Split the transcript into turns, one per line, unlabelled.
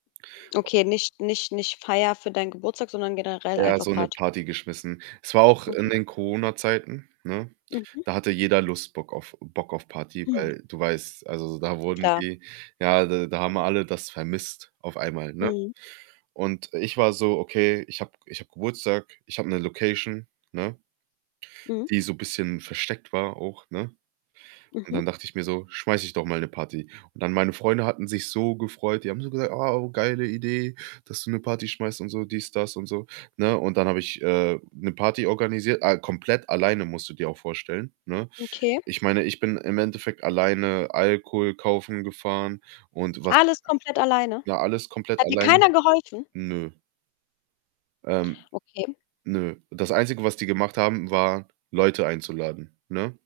Okay, nicht nicht nicht Feier für dein Geburtstag, sondern generell
Eher
einfach
so 'ne
Party.
Party geschmissen. Es war auch in
Okay.
den Corona-Zeiten, ne?
Mhm.
Da hatte jeder Lust Bock auf Bock auf Party,
Mhm.
weil du weißt also, da wurden
Klar.
die ja, d da haben alle das vermisst auf einmal, ne?
Mhm.
Und ich war so: „Okay, ich habe ich habe Geburtstag, ich habe 'ne Location“, ne
Mhm.
die so bisschen versteckt war auch, ne? Und
Mhm.
dann dachte ich mir so: „Schmeiße ich doch mal 'ne Party.“ Und dann meine Freunde hatten sich so gefreut, die haben so gesagt: „Ah, oh, geile Idee, dass du 'ne Party schmeißt und so, dies, das und so“, ne? Und dann habe ich, äh, 'ne Party organisiert. Äh, komplett alleine musst du dir auch vorstellen, ne?
Okay.
Ich meine, ich bin im Endeffekt alleine Alkohol kaufen gefahren und was
Alles komplett alleine?
na, alles komplett
Hat dir
alleine.
keiner geholfen?
Nö. Ähm.
Okay.
Nö. Das Einzige, was die gemacht haben, war Leute einzuladen, ne?